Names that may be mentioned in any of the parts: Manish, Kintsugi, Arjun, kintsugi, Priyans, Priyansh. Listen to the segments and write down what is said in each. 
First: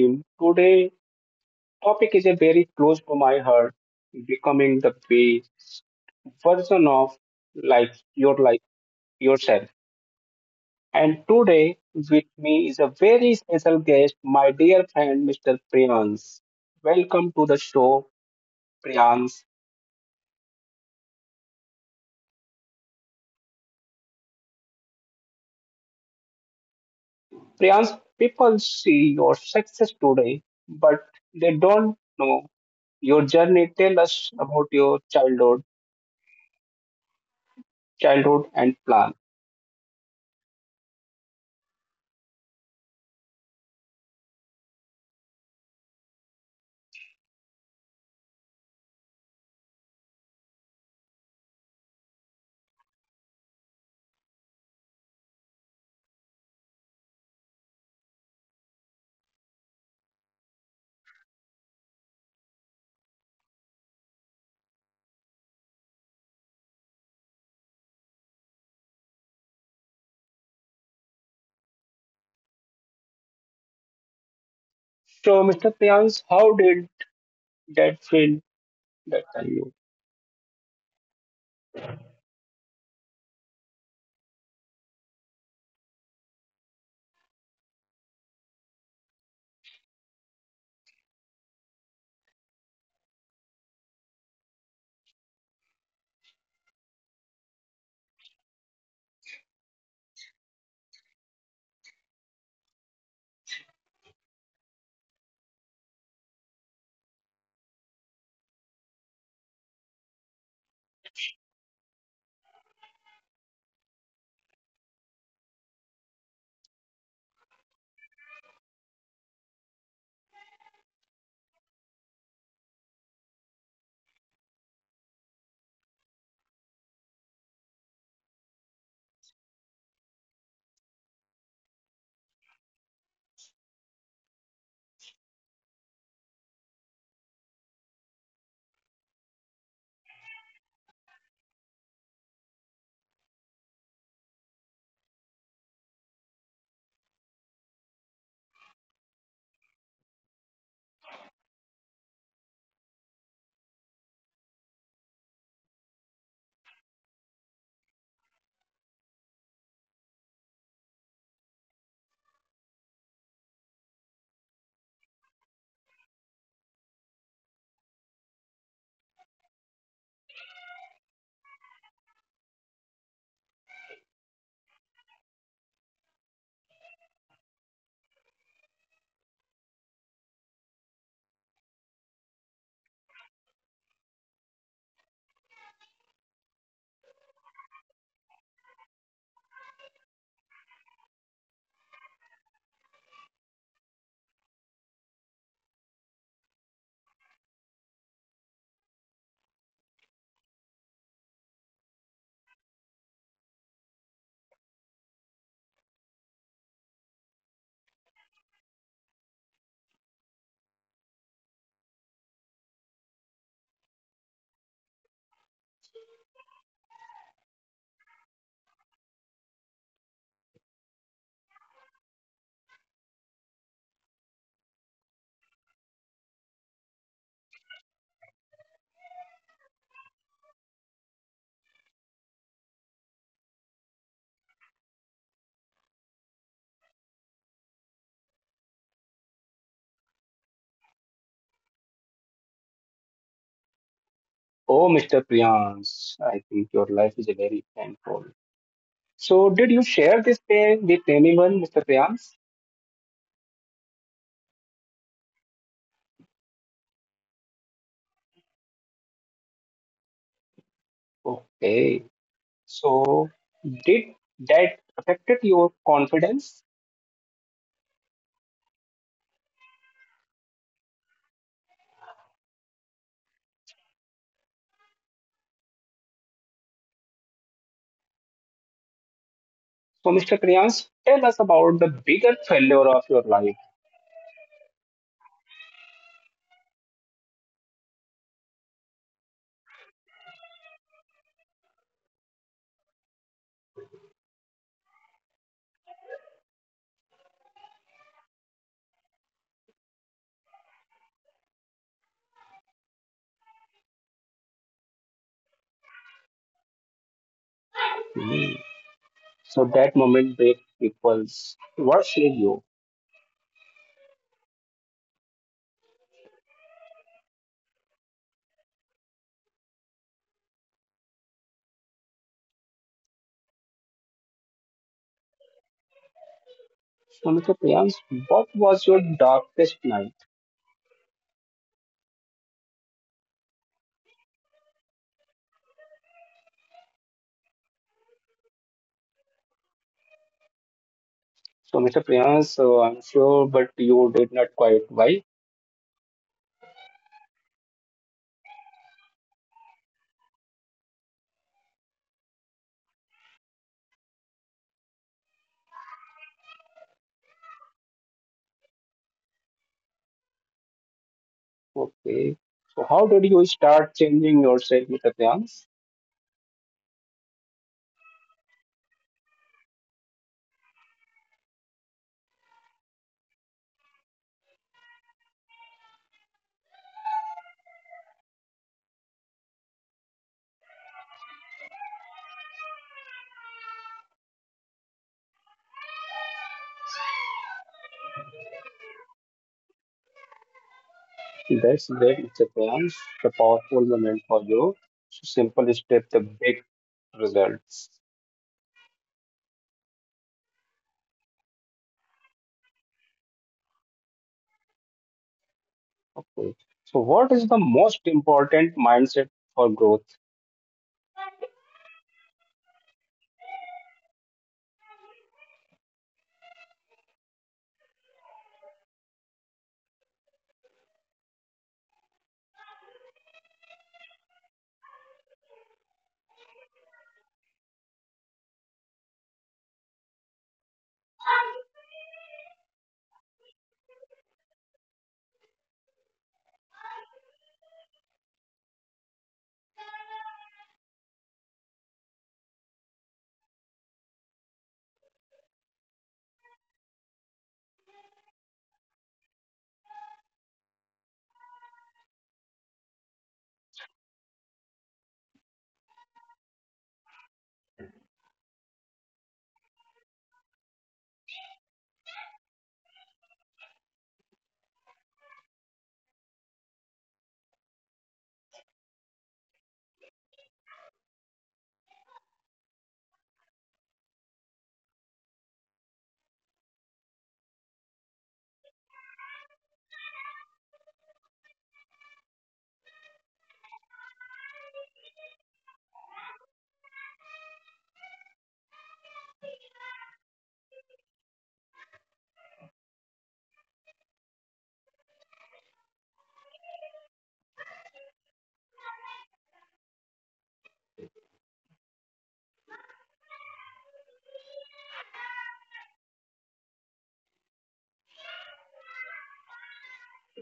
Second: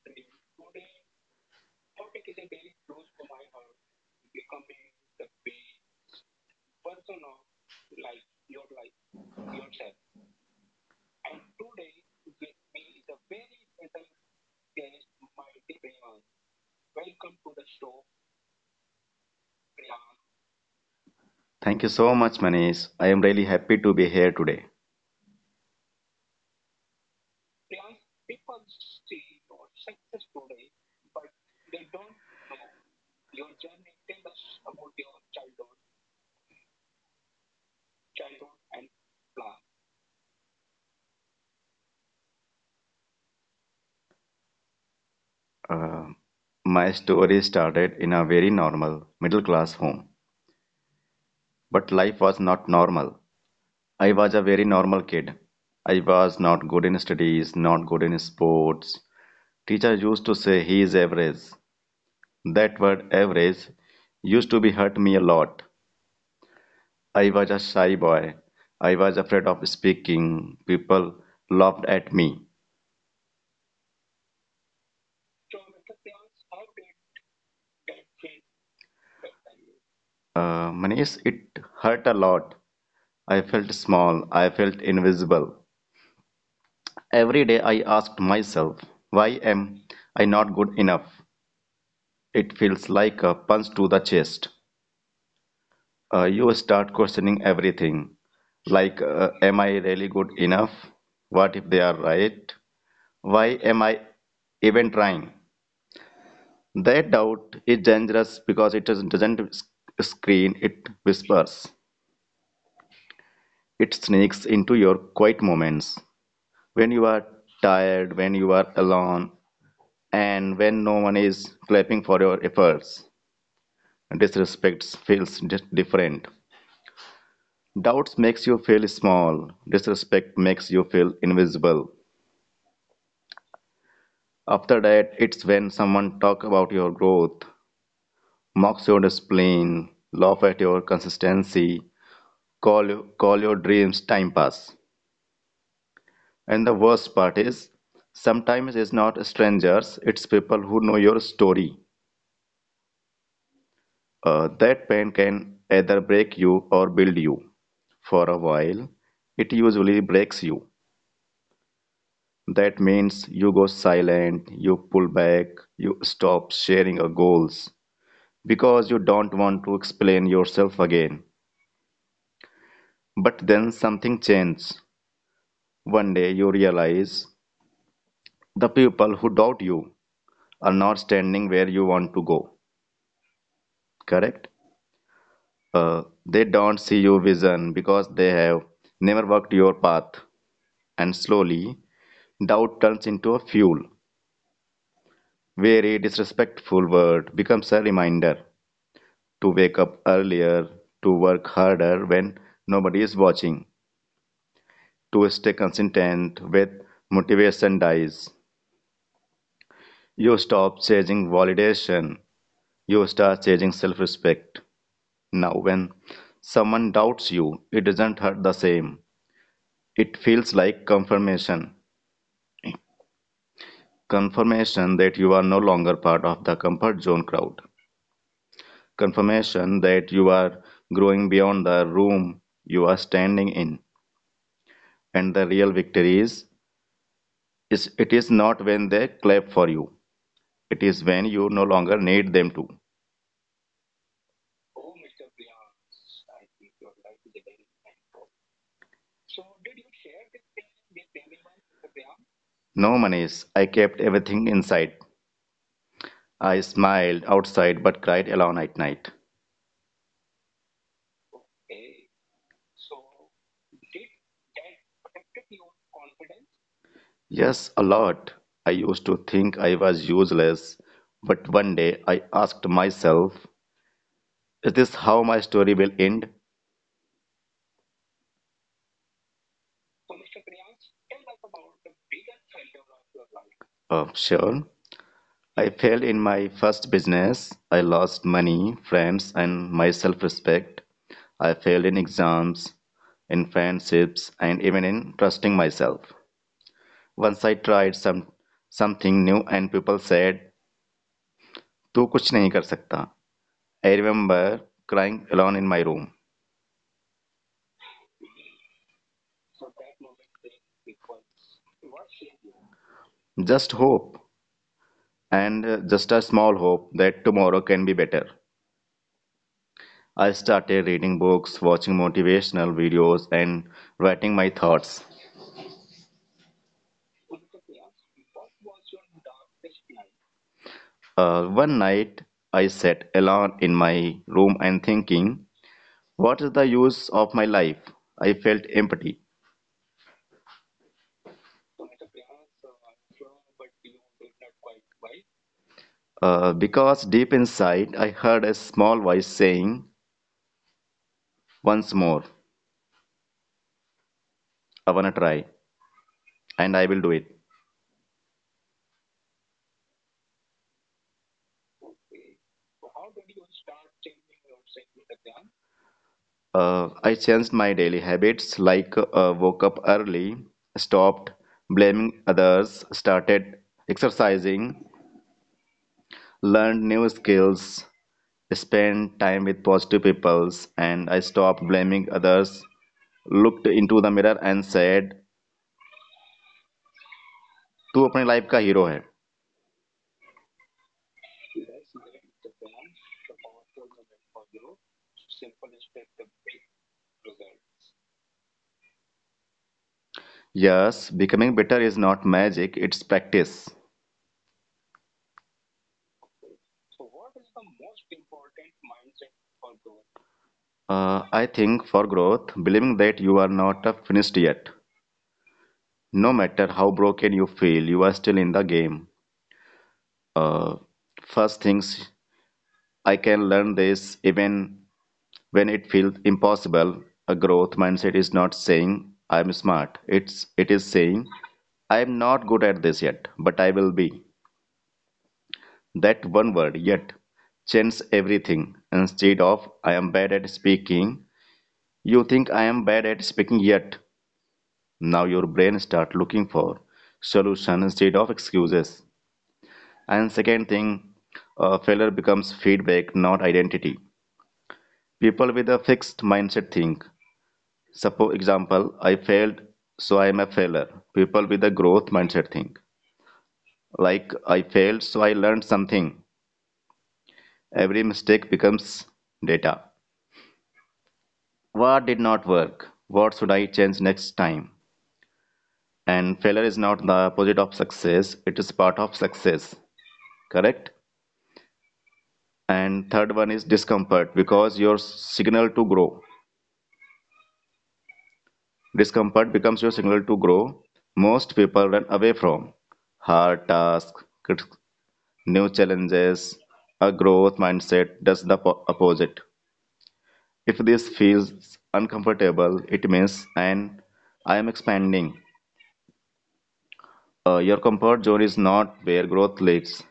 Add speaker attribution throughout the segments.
Speaker 1: dream. Today topic is a very close to my heart, becoming the best version of life, your life yourself. And today with me is a very special guest, my dear friend Mr. Priyans. Welcome to the show, Priyans.
Speaker 2: Thank you so much, Manish. I am really happy to be here today.
Speaker 1: Priyans, people see your success today, but they don't know your journey. Tell us about your childhood, and plan.
Speaker 2: Uh, my story started in a very normal middle class home, but life was not normal. I was a very normal kid. I was not good in studies, not good in sports. Teacher used to say he is average. That word average used to be hurt me a lot. I was a shy boy. I was afraid of speaking. People laughed at me.
Speaker 1: So, Mr. Priyans, how did? That field that I know.
Speaker 2: Manish, it hurt a lot. I felt small. I felt invisible. Every day I asked myself, why am I not good enough? It feels like a punch to the chest. You start questioning everything. Like, am I really good enough? What if they are right? Why am I even trying? That doubt is dangerous because it doesn't screen, it whispers. It sneaks into your quiet moments when you are tired, when you are alone, and when no one is clapping for your efforts. Disrespect feels different. Doubts makes you feel small. Disrespect makes you feel invisible. After that, it's when someone talk about your growth, mocks your discipline, laugh at your consistency, call your dreams time pass. And the worst part is, sometimes it's not strangers; it's people who know your story. That pain can either break you or build you. For a while, it usually breaks you. That means you go silent, you pull back, you stop sharing your goals because you don't want to explain yourself again. But then something changes. One day you realize the people who doubt you are not standing where you want to go, correct? Uh, they don't see your vision because they have never walked your path. And slowly, doubt turns into a fuel, where a disrespectful word becomes a reminder to wake up earlier, to work harder when nobody is watching, to stay consistent with motivation dies. You stop chasing validation, you start chasing self respect. Now, when someone doubts you, it doesn't hurt the same. It feels like confirmation that you are no longer part of the comfort zone crowd. Confirmation that you are growing beyond the room you are standing in. And the real victory is, it is not when they clap for you. It is when you no longer need them to.
Speaker 1: Oh, Mr. Priyansh, I think your life is very painful. So, did you share this pain with anyone, Mr. Priyansh?
Speaker 2: No, Manish, I kept everything inside. I smiled outside but cried alone at night.
Speaker 1: Okay. So, did that affected your confidence?
Speaker 2: Yes, a lot. I used to think I was useless, but one day I asked myself, is this how my story will end?
Speaker 1: So, Mr. Priyansh, tell us about the bigger failure of your life.
Speaker 2: Sure. I failed in my first business. I lost money, friends, and my self respect. I failed in exams, in friendships, and even in trusting myself. Once I tried something new and people said, तू कुछ नहीं कर सकता. I remember crying alone in my room.
Speaker 1: Hmm. So, that moment break people's what saved you?
Speaker 2: Just hope and just a small hope that tomorrow can be better. I started reading books, watching motivational videos and writing my thoughts.
Speaker 1: So, Mr. Priyansh, what was your darkest night?
Speaker 2: One night, I sat alone in my room and thinking, what is the use of my life? I felt empty.
Speaker 1: So, Mr. Priyansh, I'm sure, but you did not quite. Why?
Speaker 2: Because deep inside, I heard a small voice saying, once more, I wanna try, and I will do it.
Speaker 1: Okay. So how did you start changing yourself, Mr. Priyansh?
Speaker 2: I changed my daily habits like woke up early, stopped blaming others, started exercising, learned new skills, spend time with positive people, and I stop blaming others. Looked into the mirror and said, "Tu apne life ka hero hai."
Speaker 1: That's great, Mr. Priyansh. The powerful moment for you. So simple step, the big results.
Speaker 2: Yes, becoming better is not magic; it's practice.
Speaker 1: Okay. So what is the most important mindset for growth?
Speaker 2: I think for growth, believing that you are not finished yet, no matter how broken you feel, you are still in the game. First things I can learn this even. When it feels impossible, a growth mindset is not saying I'm smart. It is saying I'm not good at this yet, but I will be. That one word yet changes everything. Instead of I am bad at speaking, you think I am bad at speaking yet. Now your brain start looking for solution instead of excuses. And second thing, failure becomes feedback, not identity. People with a fixed mindset think, suppose example, I failed, so I am a failure. People with a growth mindset think like I failed, so I learned something. Every mistake becomes data. What did not work? What should I change next time? And failure is not the opposite of success, it is part of success. Correct? And third one is discomfort because your signal to grow. Discomfort becomes your signal to grow. Most people run away from hard tasks, new challenges. A growth mindset does the opposite. If this feels uncomfortable, it means and I am expanding. Your comfort zone is not where growth lives.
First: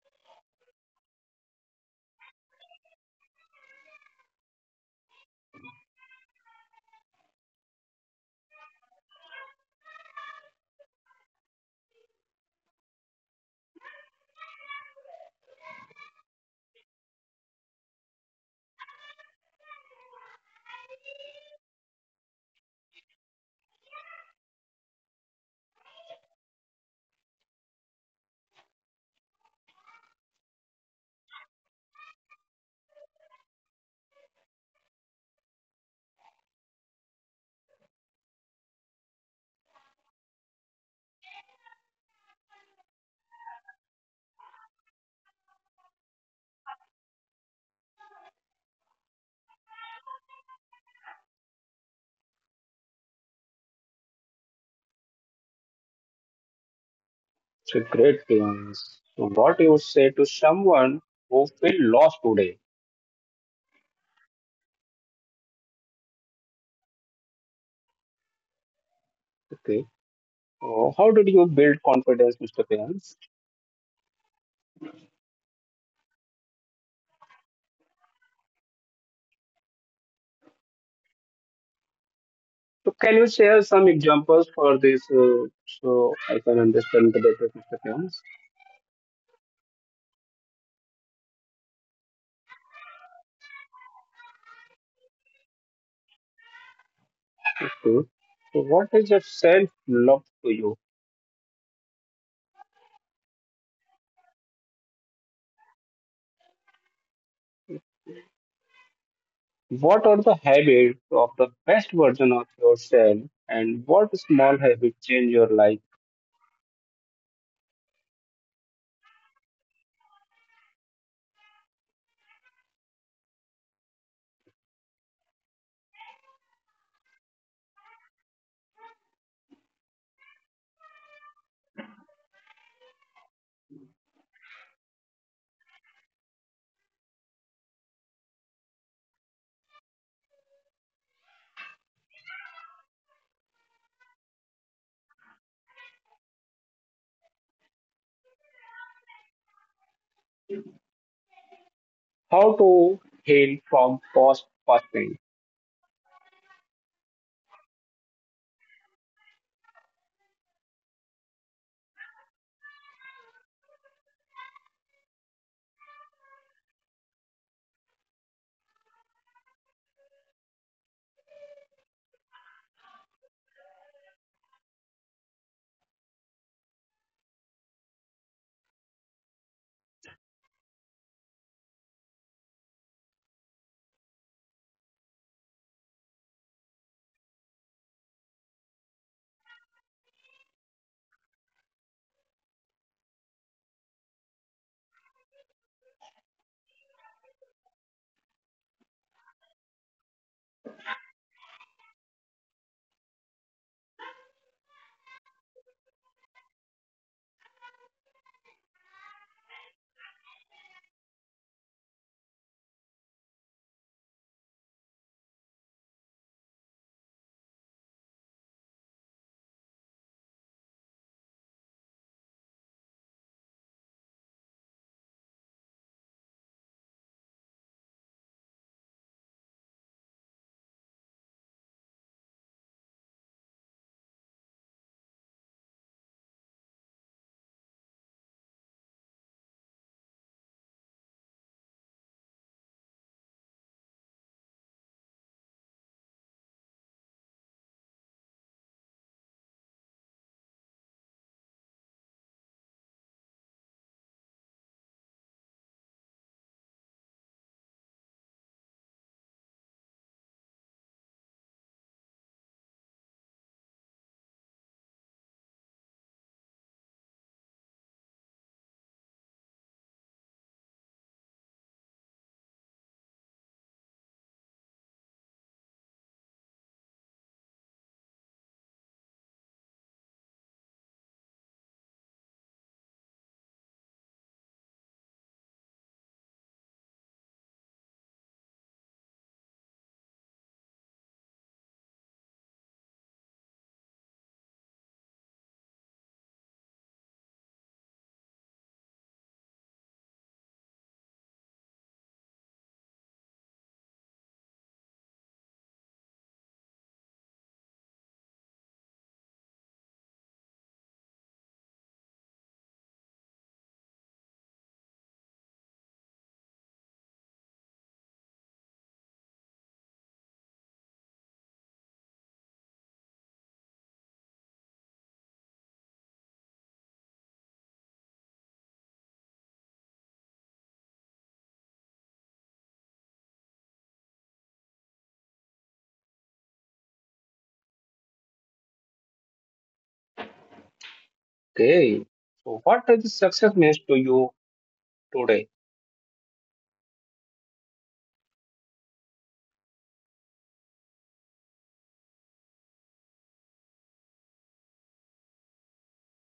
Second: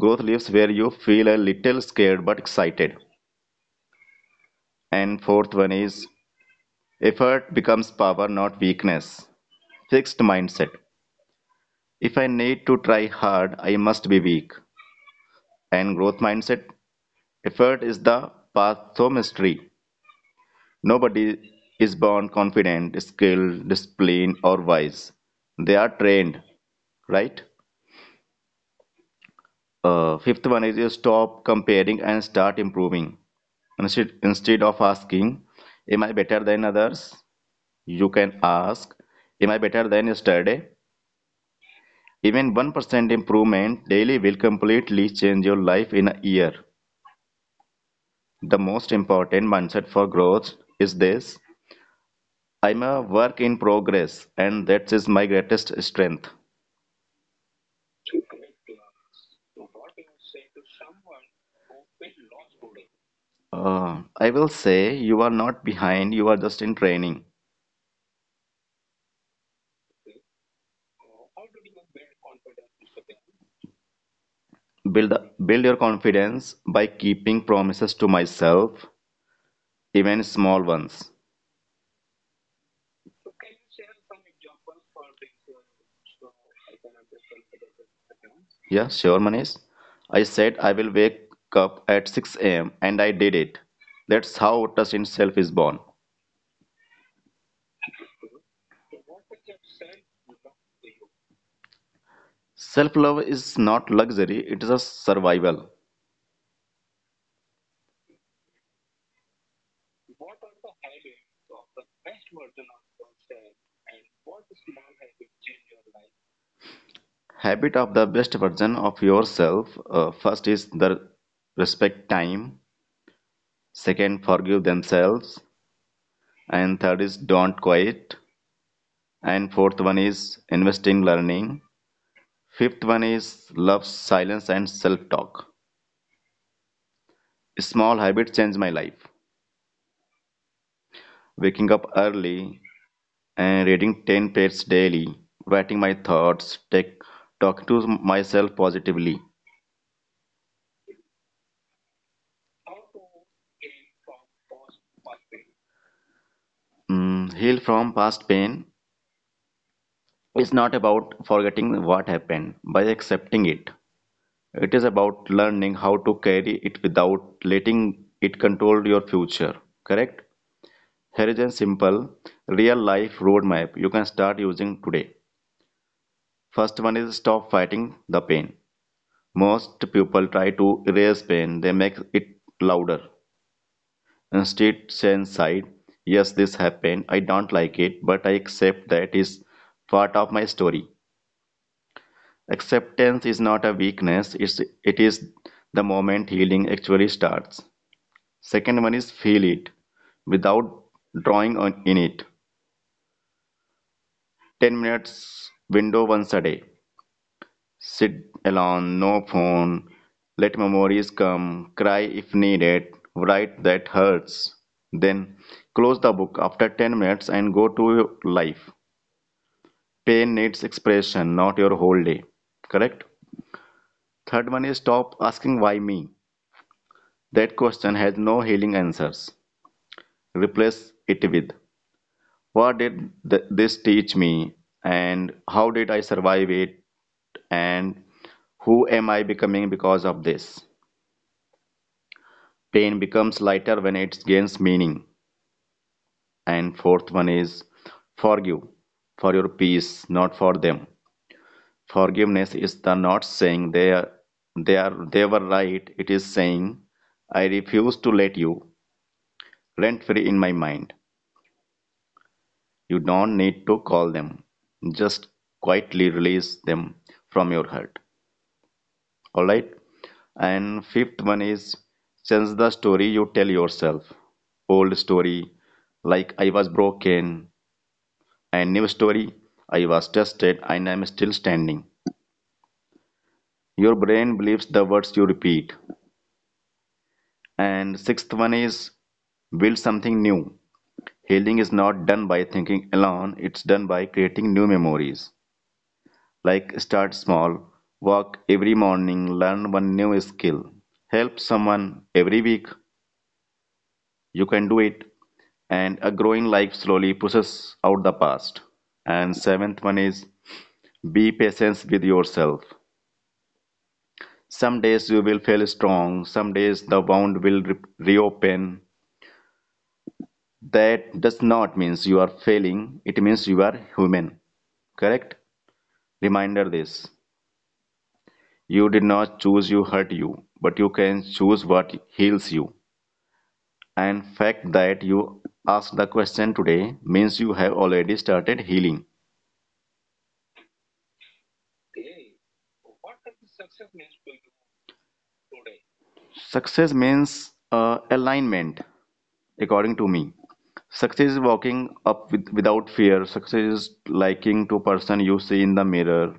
Speaker 2: Growth lives where you feel a little scared but excited. And fourth one is effort becomes power, not weakness. Fixed mindset. If I need to try hard, I must be weak. And growth mindset. Effort is the path to mastery. Nobody is born confident, skilled, disciplined, or wise. They are trained, right? Fifth one is you stop comparing and start improving. Instead of asking, am I better than others? You can ask, am I better than yesterday? Even 1% improvement daily will completely change your life in a year. The most important mindset for growth is this: I'm a work in progress, and that is my greatest strength.
Speaker 1: So great Priyansh. So what you would say to someone who feel lost today?
Speaker 2: I will say you are not behind, you are just in training.
Speaker 1: Okay. So how did you build confidence, Mr. Priyansh?
Speaker 2: Build build your confidence by keeping promises to myself, even small ones.
Speaker 1: So can you share some examples for this so I can understand the better, Mr. Priyansh?
Speaker 2: Yeah, sure, Manish. I said I will wake up at 6 a.m. and I did it. That's how trust in self is born.
Speaker 1: Okay. So what is your self-love to you?
Speaker 2: Self-love is not luxury, it is a survival.
Speaker 1: What are the habits of the best version of yourself and what small habit change your life?
Speaker 2: Habit of the best version of yourself. First is the respect time. Second, forgive themselves, and third is don't quit, and fourth one is invest in learning, fifth one is love silence and self talk. Small habits change my life: waking up early and reading 10 pages daily, writing my thoughts, take talking to myself positively.
Speaker 1: How to heal from past fasting?
Speaker 2: Heal from past pain is not about forgetting what happened by accepting it, it is about learning how to carry it without letting it control your future, correct? Here is a simple real life roadmap you can start using today. First one is stop fighting the pain. Most people try to erase pain, they make it louder. Instead, say inside, yes, this happened, I don't like it, but I accept that is part of my story. Acceptance is not a weakness, it is the moment healing actually starts. Second one is feel it without drawing on in it. 10 minutes window once a day. Sit alone, no phone, let memories come, cry if needed, write that hurts. Then close the book after 10 minutes and go to your life. Pain needs expression, not your whole day. Correct? Third one is stop asking why me. That question has no healing answers. Replace it with what did this teach me, and how did I survive it, and who am I becoming because of this? Pain becomes lighter when it gains meaning. And fourth one is forgive for your peace, not for them. Forgiveness is the not saying they are they were right. It is saying I refuse to let you rent free in my mind. You don't need to call them. Just quietly release them from your heart. All right. And fifth one is change the story you tell yourself. Old story like I was broken, I never story. I was tested and I'm still standing. Your brain believes the words you repeat. And sixth one is build something new. Healing is not done by thinking alone, it's done by creating new memories. Like start small, walk every morning, learn one new skill, help someone every week. You can do it. And a growing life slowly pushes out the past. And seventh one is be patient with yourself. Some days you will feel strong, some days the wound will reopen. That does not means you are failing, it means you are human. Correct? Reminder this. You did not choose you hurt you, but you can choose what heals you. And fact that you asked the question today means you have already started healing.
Speaker 1: Okay. So what is the success means to you today?
Speaker 2: Success means alignment, according to me. Success is walking up with, without fear. Success is liking to person you see in the mirror.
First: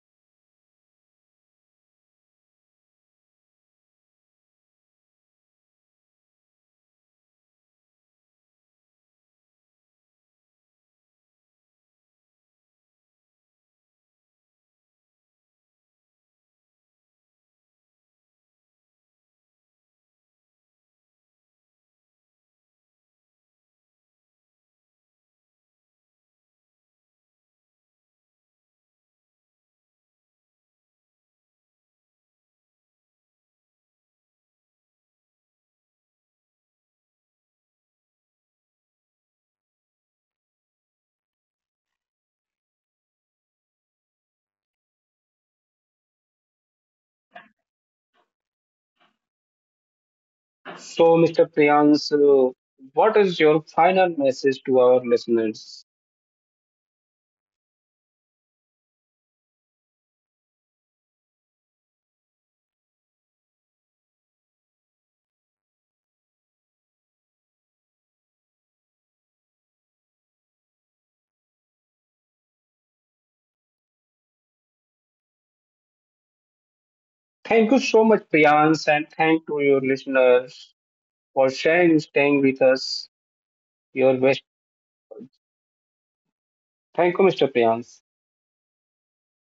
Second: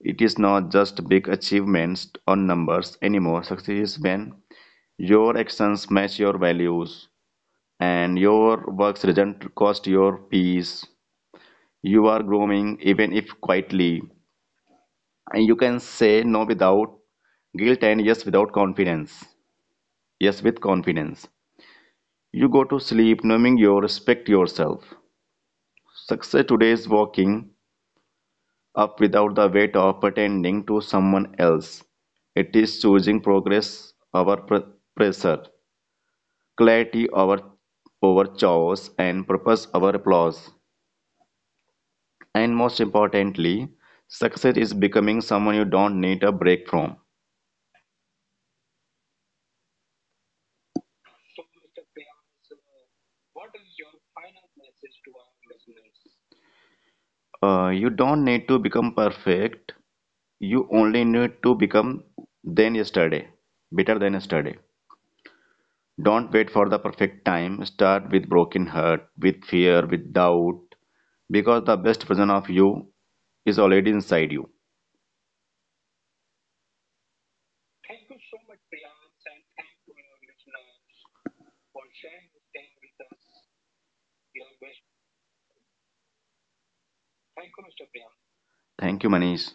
Speaker 2: It is not just big achievements or numbers anymore. Success is when your actions match your values and your work's doesn't cost your peace. You are growing even if quietly. And you can say no without guilt and yes without confidence. Yes with confidence. You go to sleep knowing you respect yourself. Success today is waking up without the weight of pretending to someone else. It is choosing progress over pressure, clarity over, over chaos, and purpose over applause. And most importantly, success is becoming someone you don't need a break from.
Speaker 1: So Mr. Priyansh, what is your final message to our listeners?
Speaker 2: You don't need to become perfect, you only need to become than yesterday, better than yesterday. Don't wait for the perfect time. Start with broken heart, with fear, with doubt, because the best version of you is already inside you.
Speaker 1: Thank you so much, Priyansh, and thank to your listeners for sharing, staying with us, your best. Thank you, Mr. Priyansh.
Speaker 2: Thank you, Manish.